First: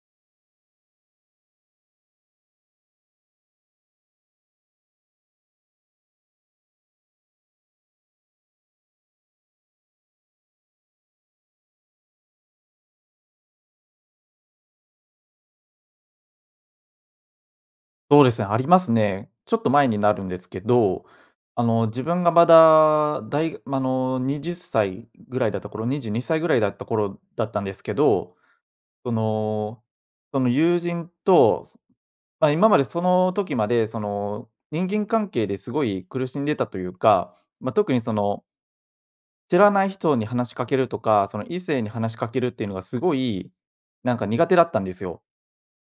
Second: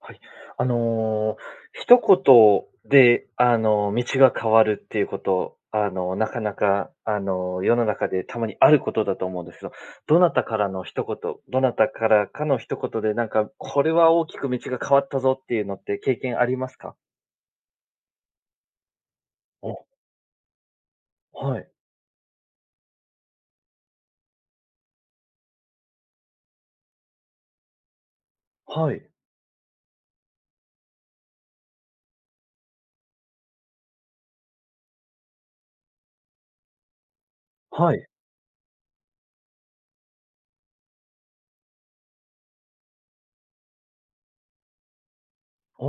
はい。あの一言であの、道が変わるっていうこと、あの、なかなかあの、世の中でたまにあることだと思うんですけど。どなたからの一言どなたからかの一言で、なんかこれは大きく道が変わったぞっていうのって経験ありますか？そうですね、ありますね。ちょっとお。前になるんですけど、はあい。の自分がまだ、だいま、あの20歳ぐらいだった頃、22歳ぐらいだった頃だったんですけど、はい。その、その友人と、ま、今までその時まで、その人間関係ですごい苦しんでたというか、ま、特はにい。その知らない人に話しかけるとか、その異性に話しかけるっていうのがすごい、なんか苦手だったんですよ。あ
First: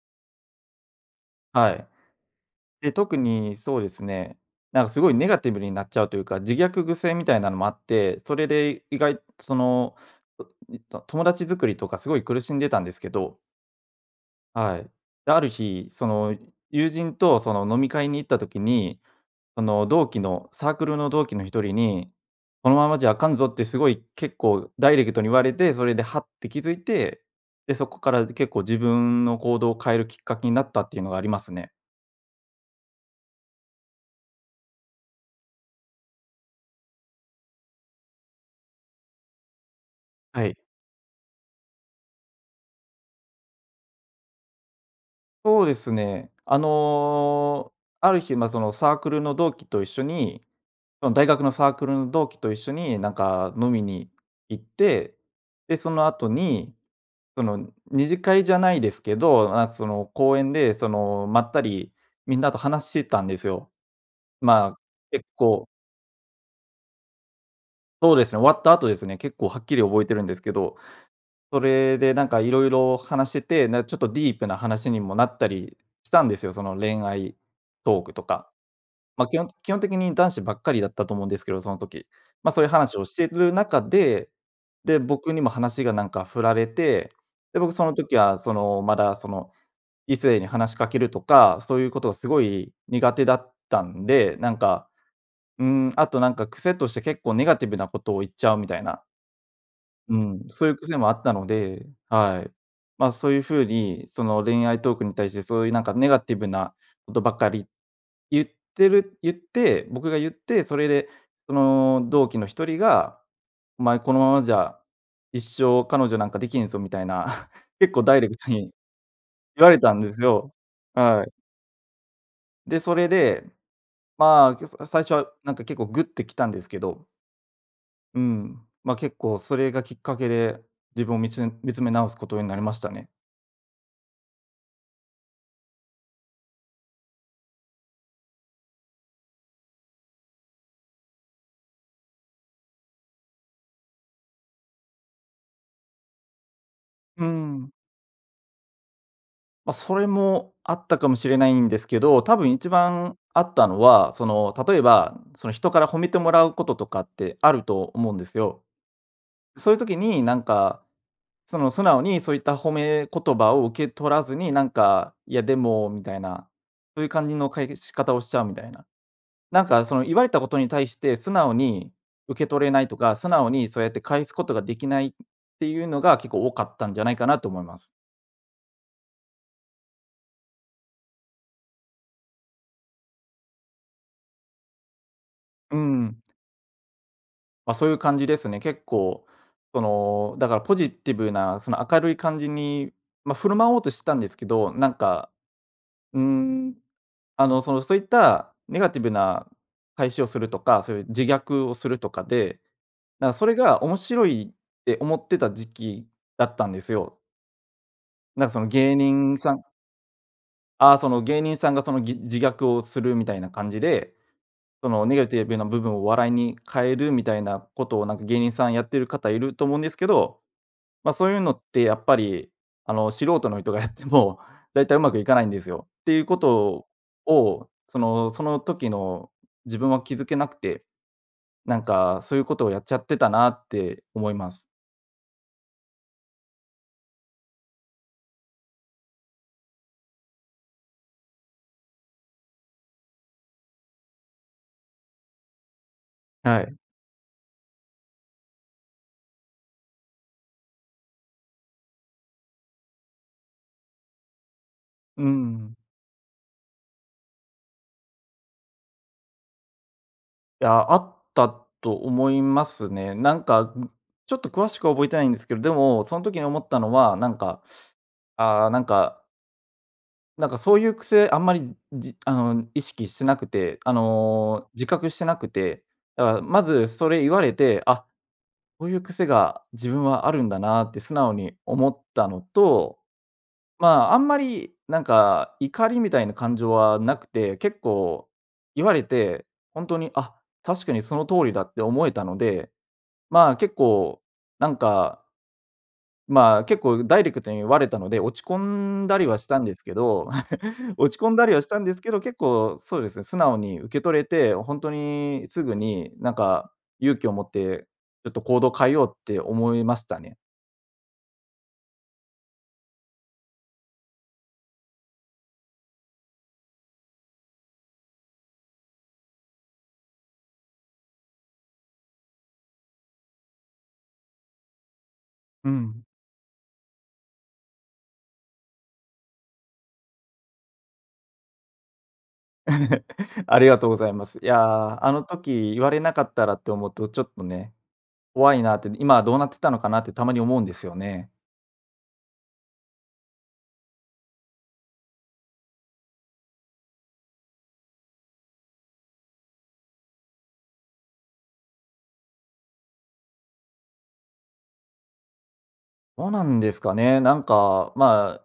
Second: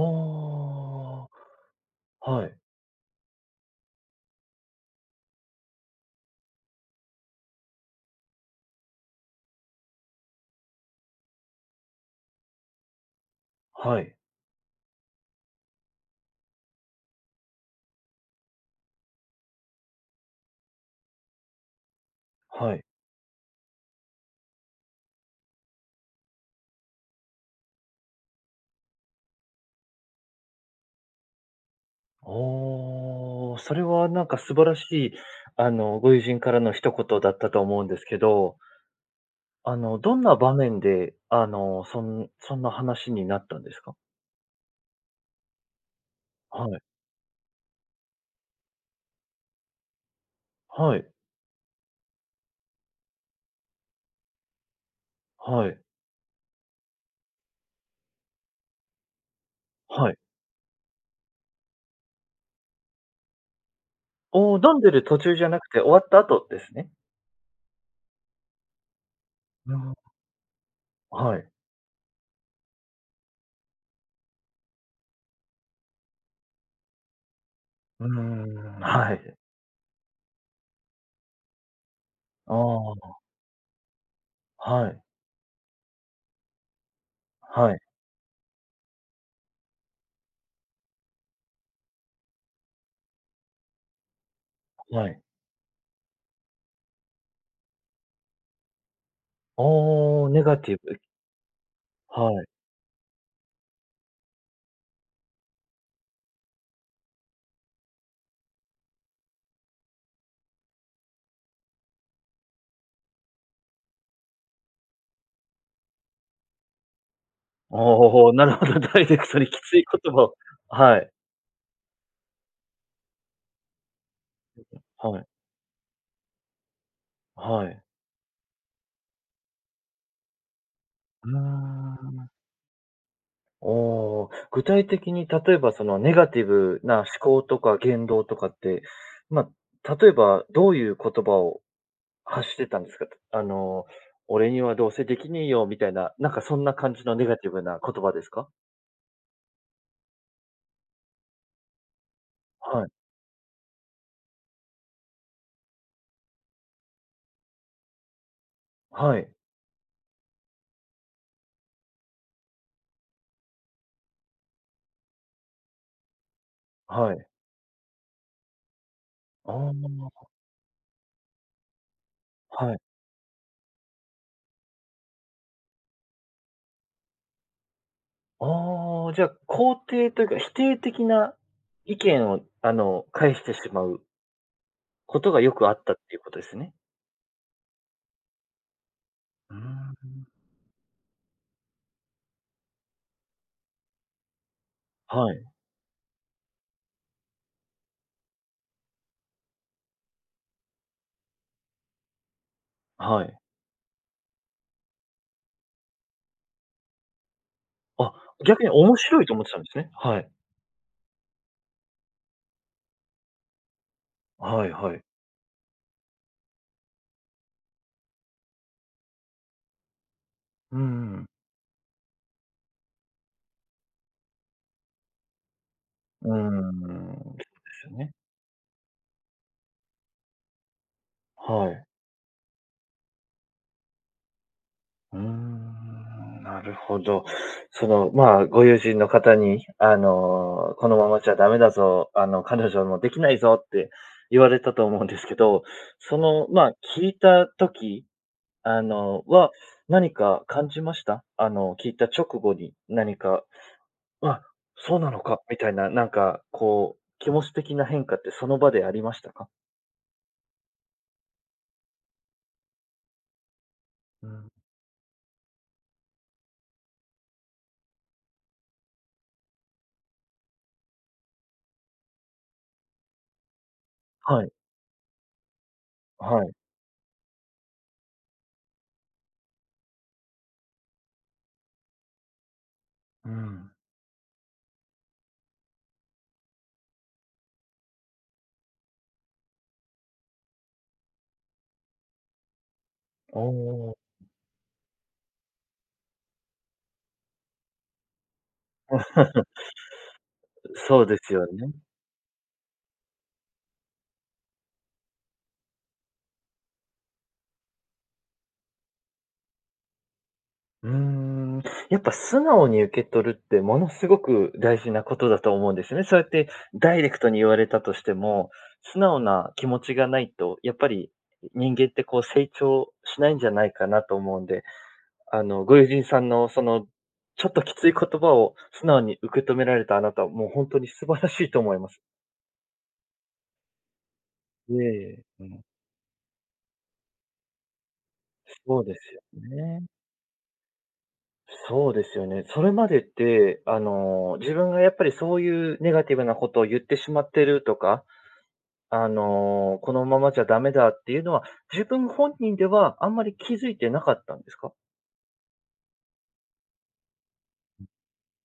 はい。あ。はい。で、特にそうですね、なんかすごいネガティブになっちゃうというか、自虐癖みたいなのもあって、それで意外その、特にと友達作りとかすごい苦しんでたんですけど。はい。はい。だ、ある日、その友人とその飲み会に行った時に、その同期の、サークルの同期の一人に「こはのい。ままじゃ、あかんぞ」ってすごい結構ダイレクトに言われて、それではって気づいて、で、そこから、で、結構自分の行動を変えるきっかけになったっていうのがありますね。おお、それはなんか素晴らしい、あの、ご友人からの一言だったと思うんですけど。あの、どんなは場い。面で、あの、そんそんな話になったんですか？そうですね。あはい。の、ある日、ま、そのサークルの同期と一緒にはい。の大学のサークルの同期と一緒に、なんか飲みに行って、はで、い。その後に、その二次会じゃないですけど、な、その、はい。公園で、その、まったりみんなと話したんですよ。おお、飲まんあ、でる途結中じゃな構くて、終わった後ですね？そうですね、終わった後ですね、結構はっうきりんうん。覚えてるんですけど、はい。それでなんかいろいろ話してて、な、ちょっとディープな話にもなったりしたんですよ。その恋愛トーうークとか。ん、はま、い。基本基本的に男子ばっかりだったと思うんですけど、その時。ま、あそういう話をしあ。てる中で、はで、い。僕にも話がなんか振られて、で、は僕い。その時は、その、まだその、異性に話しかけるとか、そういうことがすごい苦手だったんで、なんか、はい。うーん、あとなんか癖として結構ネガティブなことを言っちゃうみたいな。あうあ、ネん、ガそういテうィ癖ブ。もあったので、ははい。い。ま、そういう風にその恋愛トークに対してそういうなんかネガティブなとばかり言ってる言って僕が言って、それで、その同期の一人が「お前このままじゃ、一生彼女なんかできんぞ」みたいな、お、結構ほほダイレほ、クなトるほにど。ダイレクトにき言わつれいたこんでとすを、よ。はい。はい。で、それで、まあ、ちょそ、あ、最初はい。はなんか結構、グッてきたんですけど。はい。うん。ま、結構それがきっかけで、自分をうーみつん見つめ直すこん。とになりましたね。おお、具体的に例えばその、ネガティブな思考とか言動とかって、ま、例えばどういう言葉を、発してたんですかとあの、俺にはどうせできねえよ、みたいな、なんかそんな感じの、うネガティブん。な言葉ですか？ま、それも、あったかもしれないんですけど、多分一はい。番あったのは、その例えば、その、人から褒めてもらうこととかって、あると思うんですよ。はい。そういう時になんか、その素直に、そういった褒め言葉を受け取らずに、なんか、いやでも、みたいな、そういうは感い。じの、解決仕方をしちゃうみたいな。なんあかその、言わあ。れたことに対して素直に受け取れはい。ないとか、素直にそうやって返すことができないっていうのが、結構多かったんじゃないかなと思います。ああ、じゃあ、肯定というか、否定的な意見を、あの、返してしまう事が良くあうっんたっうていうん。ことですね。ま、そう言う感じですね。結構うーそん。の、だからポジティブな、その明るい感じに、ま、振る舞おうとしてたんですけど、なんか、はい。うーん。あのその、そう言ったネガティブな返しをするとか、そう言う自虐をするとかで、はなんかい。それが面白いって思ってた時期だったんですよ。あ、なんか、そ逆のに芸面白いと人思っさてたんんですね、はい。ああ、その芸人さんが、その、ぎ自虐をするみたいな感じで、はいそはい。のネガティブな部分を笑いに変えるみたいな事を、なんか芸人さんやってる方いると思うんですけど、うんうま、そん。う言うのって、やっぱり、あの素人の人がやっても、大体うまくいかないんですよって言ううー事ん、でを、すよそね。のその時の自分は気付けなくて、はなんい。か、そう言う事をやっちゃってたなって思います。うーん、なるほど。その、まあ、ご友人の方に、あの、「このままじゃダメだぞ、あの彼女も出来ないぞ」って、言われたと思うんですけど、その、はまあ、い。聞いた時、あのは、何か感じました？あの聞いた直後に、何か、「あ、そうなのうか」みたいん。な。なんかこう、気持ち的な変化って、その場でありましたか？いや、あったと思いますね。なんかぐうちょっとん。詳しくは覚えてないんですけど、でもその時に思ったのはなんか、ああ、なんかなんかそういう癖あんまりじあの意識してなくて。あはい。の自覚してなくて。だかはらい。まず、それ言われて、「あ、こういう癖が自分はあるんだな」って素直に思ったのと、うん。ま、あんまりなんか怒りみたいな感情はなくて、結構言われて、ほんとに、「あ、確かにその通りだ」って思えたので、おま、結お。構なんかまあ結構ダイレクトに言われたので、落ち込んだりは したんですけど。そうで落ち込すんよだりはしね。たんですけど、結構そうですね、素直に受け取れて、ほんとにすぐになんか勇気を持って、ちょっと行動を変えようって思いましたね。うーん。やっぱ素直に受け取るってものすごく大事なことだと思うんですよね。そうやってダイレクトに言われたとしても、素直な気持ちがないとやっぱり、人間ってこう成長しないんじゃないかなと思うんで、あのうご友人ん。さんのその、ちょっときつい言葉を素直に受け止められたあなたは、もうほんとに素晴らしいと思います。ありがとうございます。いや、あのええ、うん。時言われなかったらって思うと、ちょっとね、怖いなっそうて、です今よはどうなってたのね。かなってたまに思うんですよね。そうですよね。それまでって、あの、自分がやっぱり、そういうネガティブなことを言ってしまってるとか、あの、このままじゃダメだっていうのは、自分本人ではあんまり気づいてなかったんですか？どうなんですかね、なんうん。かまあ、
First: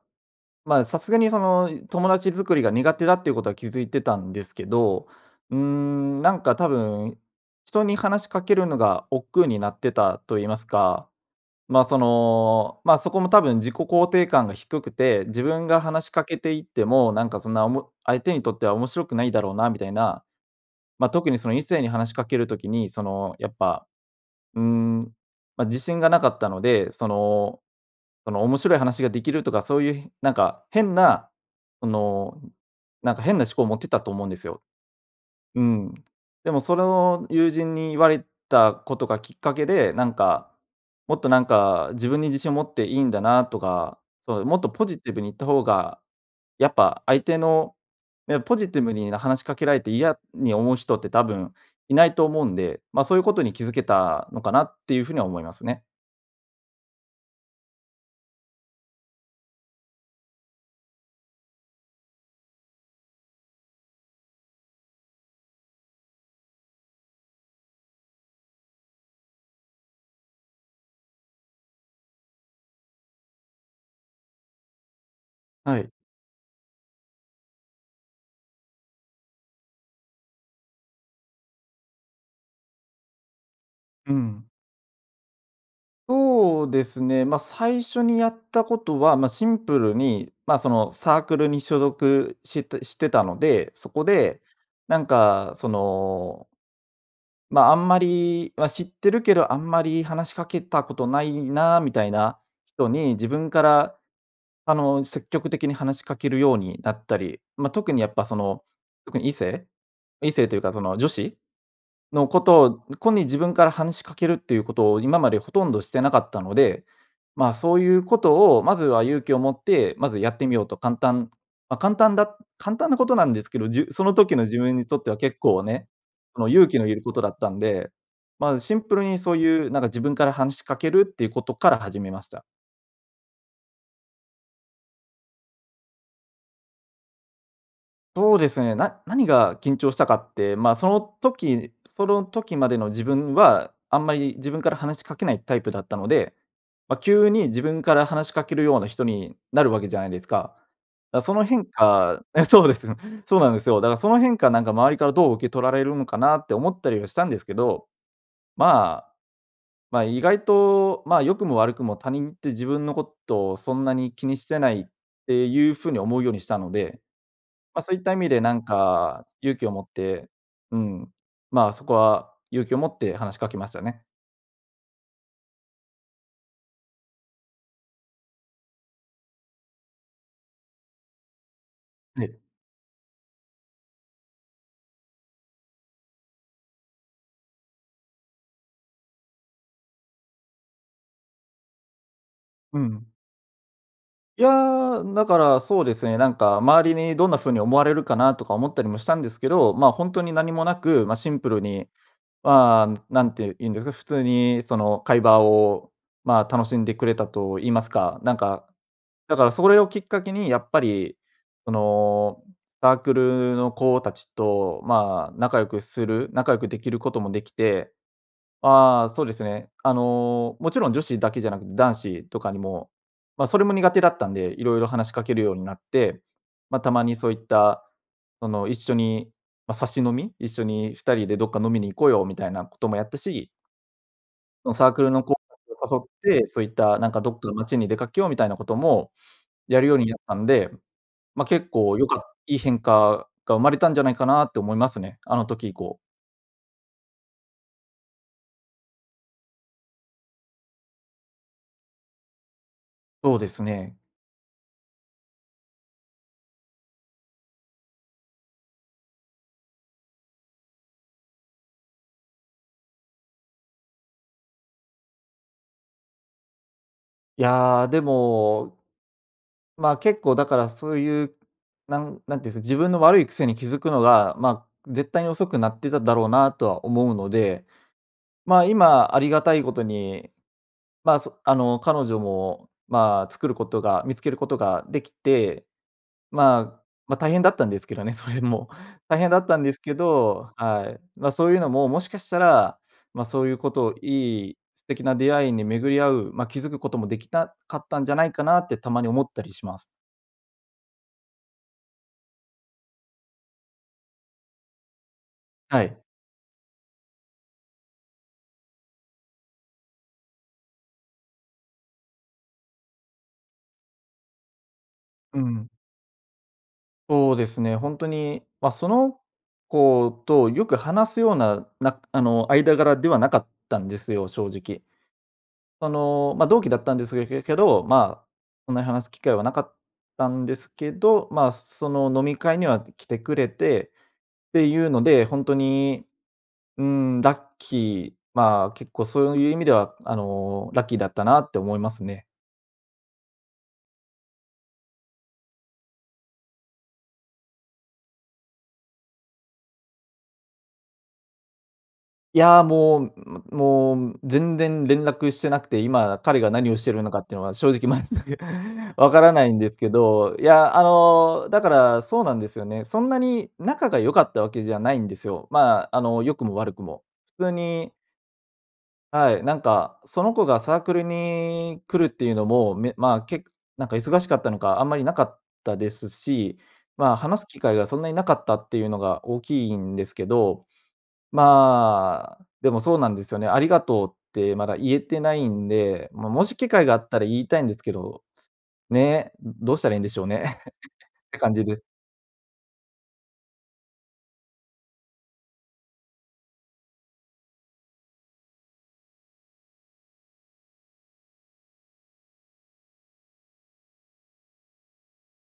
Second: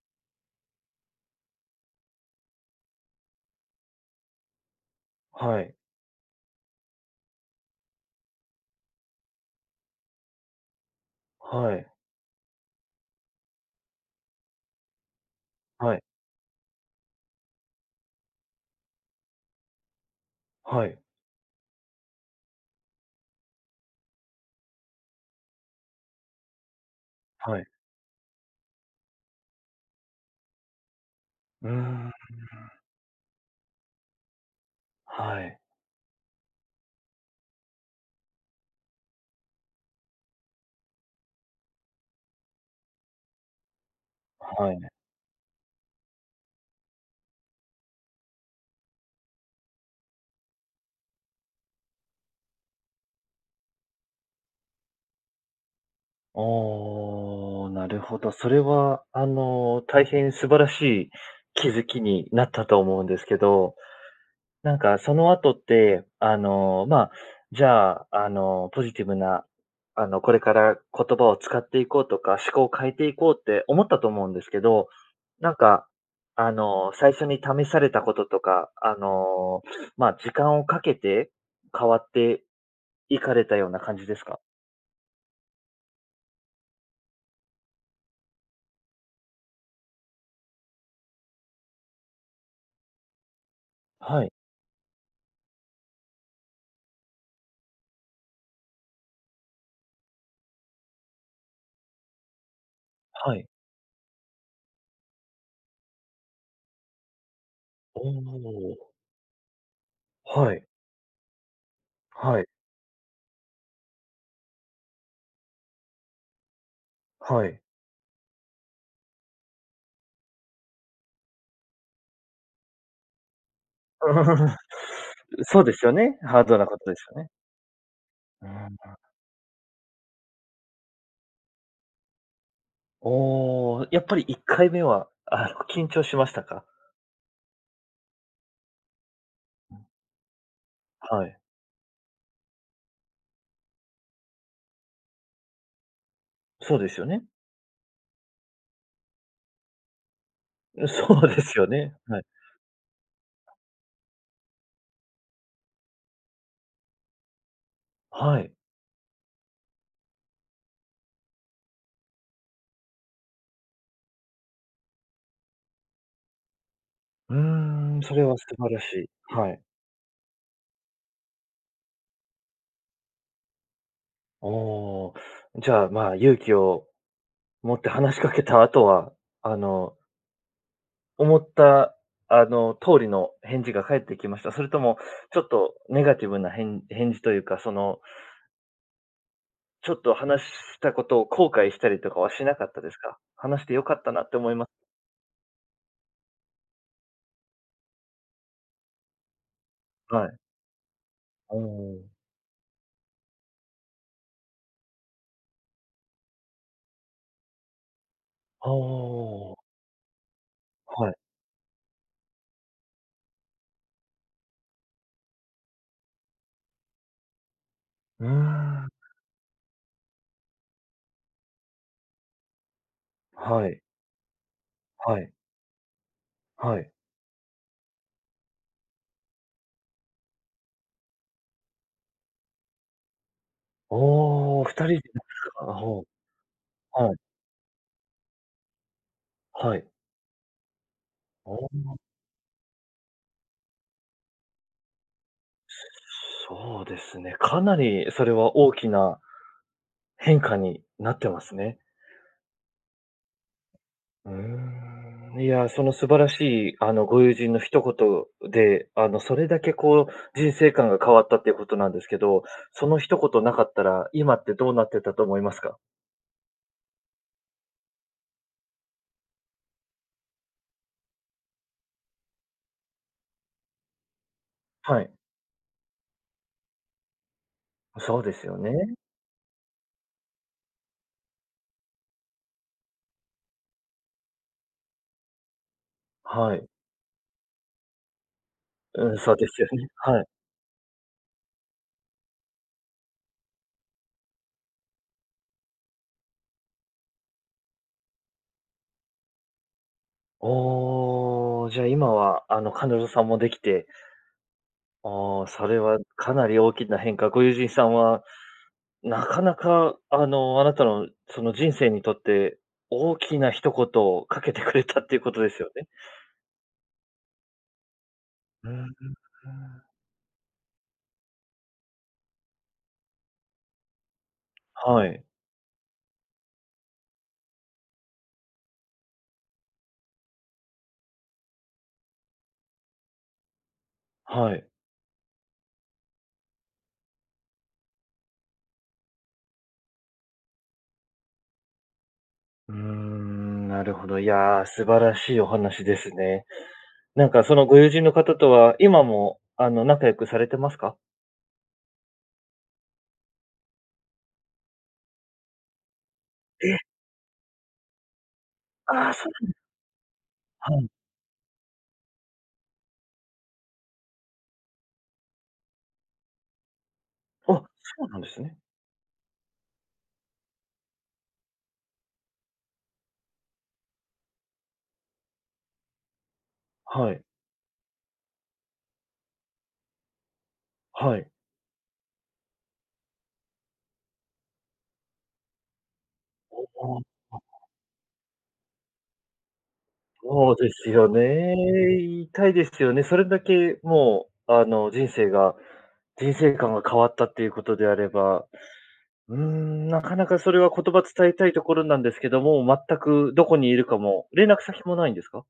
まあさすがにその、友達作りが苦手だっていうことは気づいてたんですけど。うーはい。ん、なんか多分、人に話しかけるのが億劫になってたと言いますか、はまい。あその、まあそこも多分自己肯定感が低くて、自分がはい。話しかけていっても、なんかそんなおも相手にとっては面白くないだろうなみたいな。はい。まあ特にその異性に話しかける時に、その、やっぱ、うん、ま、自信がなかったので、そはの、い。その面白い話ができるとか、そういうなんか変な、うーそん。のなんか変な思考を持ってたと思うんですよ。はい。うん。でもそれを友人に言われたことがきっかけで、なんか、もっとなんか自分に自信を持っていいんだなとか、そう、もっとはい。ポジティブに言った方が、やっぱ相手のね、ポジティブに話しかけられて嫌に思う人って多分いないと思うんで。ま、そういうことに気づけたのかなっていうふうには思いますね。ああ、なるほど。それはあの、大変素晴らしい気づきになったと思うんですけど、なんかその後って、あの、まあ、じゃああの、ポジティブなあの、これから言葉を使っていこうとか、思考を変えていこうって思ったと思うんですけど、なんはかい。あの最初に試されたこととか、あのまあ、時間をかけて、変わっていかれたような感じうですか？ん。そうですね、ま最初にやったことはま、シンプルにまあそのサークルに所属してしてたので、そこはい。でなんかそのまああんまり、ま知ってるけど、あんまり話しかけたことないなあみたいな人に、自はい。分からあの積極的に話しかけるようになったり、ま特におやっぱそのお。特に異性？異性はというい。かその女子？のはこい。とをこに自分から話しかけるっていうことを今までほとんどしてなかったので、はまい。そういうことをまずは勇気を持って、まずやってみようと、簡単ま簡単だ簡単なことなんですけど、じ、その時の自 分にとっては結そ構うですね、よね、ハそーのドな勇こ気のといでるすこよとね。だったんで、うまあシん。ンプルにそういうなんか自分から話しかけるっていうことから始めました。おお、やっぱり1回目はあの緊張しましたか？そうですね、な何がう緊ん。張したかって、まあそのはい。時その時までの自分はあんまり自分から話しかけないタイプだったので、そうでまあ、すよね。急に自分から話しかけるような人になるわけじゃないですか。うん、そだからうそでのす変よね、はい。化そうです、そうなんですよ。だからその変化なんか、周りからどう受け取られるのかなって思ったりはしたんですけど。はい。まあ、まあ意外とまあ、良くも悪くも他人って自分のことをそんなに気にしてないっていうふうに思うようにしたので。うーまあ、そういん、ったそ意れ味はで素なん晴らしい。かは勇い。気を持って、うん、まあそこは勇気を持って話しかけましたね。おお、じゃあまあ、勇気を持って話しかけた後は、あの思ったはい。あの通りの返事が返ってきました？それともちょっとネガティブなへん返事というか、そのちょっと話したことを後悔したりとかはしなかっうたですん。か？話して良かったなってい思いまや、だからそうですね、なんか周りにどんなふうに思われるかなとか思ったりもしたんですけど。まあほんとはにい。何もなく、ま、シンプおルに。お。まあ何て言うんですか、普通にその、会話をまあ楽しんでくれたと言いますか、なんか、あだからあ。それをきっかけにやっぱはい。り、そのサークルの子たちとまあ仲良くする仲良くできることもできて。うーん。ああ、そうですね、あのもちろん女子だけじゃなくて男子とかにもまあ、それはもい。苦手だったんで、色々話しはかい。けるようになって、まはあ、い。たまにそういったその一緒にまあ、サシ飲み、「一緒に2人でどっか飲みに行こうよ」みたいなこともやったし。おお、ふのたサーりクでルの子すか。あ、達ほを、誘って、そういった、う。なんはい。かどっかの街に出かけようみたいなこともはやい。るようになったんで、まあ、お結お。構良かいい変化が生まれたんじゃないかなって思いますね。あの時以降。そうですね、かなりそれは大きな、変化になってますね。そうですね。うーん。いや、その素晴らしいあのご友人の一言で、あのそれだけこう、人生観が変わったっていうことなんですけど、その一言なかったら今ってどうなってたと思いますか？いやあ、でも。まあ結構だからそういう、なんなんていうんです、自分の悪い癖に気づくのが、まあ、は絶い。対に遅くなってただろうなとは思うので、お、そうですよまあ、ね。今ありがたいことに、まあ、そあの彼女も、まあ、作ることが、見つけることができて、はい。まあ、ま、大変だったんですけどね、それも。うん、大変そうだっでたすんよですね、けはい。ど、はい。ま、そういうのももしかしたら、ま、そういうことをいい、素敵な出会いに巡り合う、ま、気づくこともできたかったんじゃないかなってたまに思ったりします。おお、じゃあ、今は、あの、彼女さんも出来てああ、それはは、い。かなり大きな変化。ご友人さんはなかなか、あの、あなたの、その人生にとって、大きな一言を掛けてくれたって言うう事ですん。よね？そうですね、ほんとに、うんま、うん、そうのーん。子と、よく話すような、なくあの、間柄ではなかったんですよ、正直。はい。その、まあ、同期だったんですけけけど、ま、そんなに話す機会はなかったんですけど、ま、その飲み会には来てくれてっはい。ていうので、ほんとに、うーん。ラッキー。まあ、結構そういう意味では、あの、ラッキーだったなって思いますね。うーん、なるほど。いや、素晴らしいお話ですね。なんか、そのご友人の方とは、今も、あの、仲良くされてますか？いや、もう、むもう全然連絡してなくて、今、彼が何え！をしてるのかっていうのは、正直全くあ分あ、かそらうななんいんですけど。いはや、あい。の、だからそうなんですよね。そんなに仲が良かったわけじゃないんですよ。まあ、あの、良くも、悪くも。普通あ、にそうなんですね。はい、なんか、その子がサークルに来るっていうのも、め、まあけなんか忙しかったのかあんまりなかったですし、はまあい。話す機会がそんなになかったっていうのが大きいんですけど、はい。まあでもそうなんですよね。「ありがとう」ってまだ言えてないんで、まあもしあ機会があったらあ。言いたいん [unintelligible] ですけど、ね、どうしたらいいんでしょうねそうで すよて感ね。じです。言いたいですよね。それだけもうあの人生が、人生観が変わったっていうことであれば、うーん、なかなかそれは言葉伝えたいところなんですけども、全くどこにいるかも、連絡先もないんですか？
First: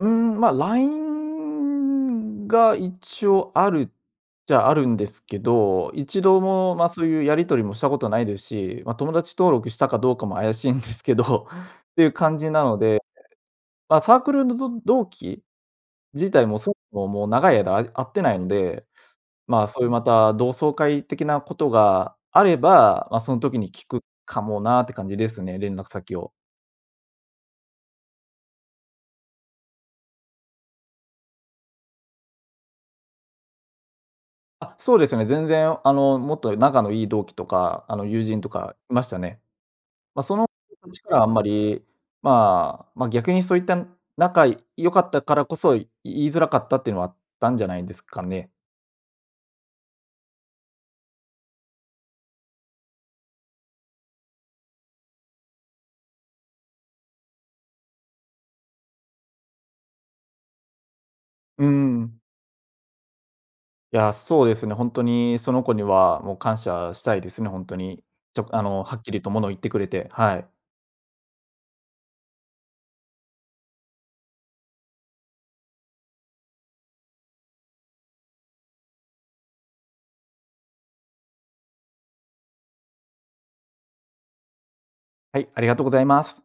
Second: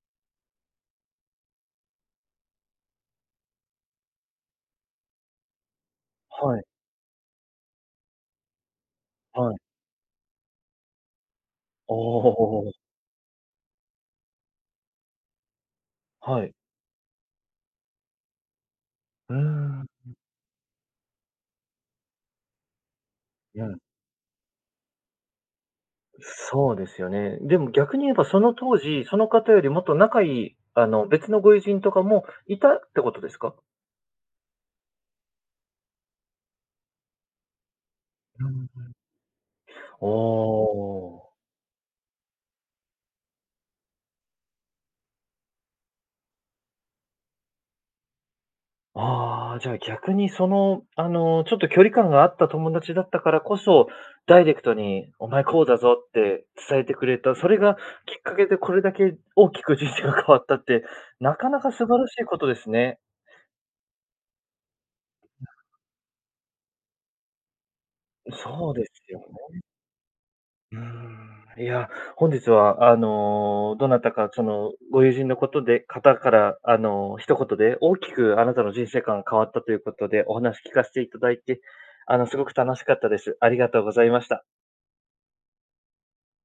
うん、ま、LINE が一応あるっちゃあるんですけど、一度はい。もまあそういうやり取りもしたことないですし、まあ友達は登い。録したかどうかも怪しいんですけど、あていう感じなあ。ので、まあサークルのど同期、自は体い。もそもそももう長い間あ会ってないので、うーまあそうん。いうまた同窓会的なことがあれば、まあその時うにん。聞くかもなあって感じですね、連絡先を。そうですよね。でも逆に言えばその当時、その方よりもっと仲良いあの別のご友人とかもいたってことですか？あ、そうですね。全然あのもっと仲のいい同期とかあの友人うとかいましたね。ま、その人たちからん。はあああ。んまり、まあ、ま、逆にそういった仲良かったからこそ言いづらかったっていうのはあったんじゃないですかね。ああ、じゃあ逆にそのあのちょっと距離感があった友達だったからこそ、ダイレクトにお前こうだぞって伝えてくれた、それがきっかけでこれだけ大きく人生が変わったって、なかなうか素晴らしん。いことですね。いや、そうですね、本当にその子にはもう感謝したいですね、本当に。ちょあそうでのはっすきよりとものを言っね。てくれて、はい。うーん、いや、本日はあの、どなたかそのご友人のことで方からあの一言で大きくあなたの人生観が変わったということでお話聞かせていただいて、あの凄く楽しかったです。ありがとうございました。はい、ありがとうございます。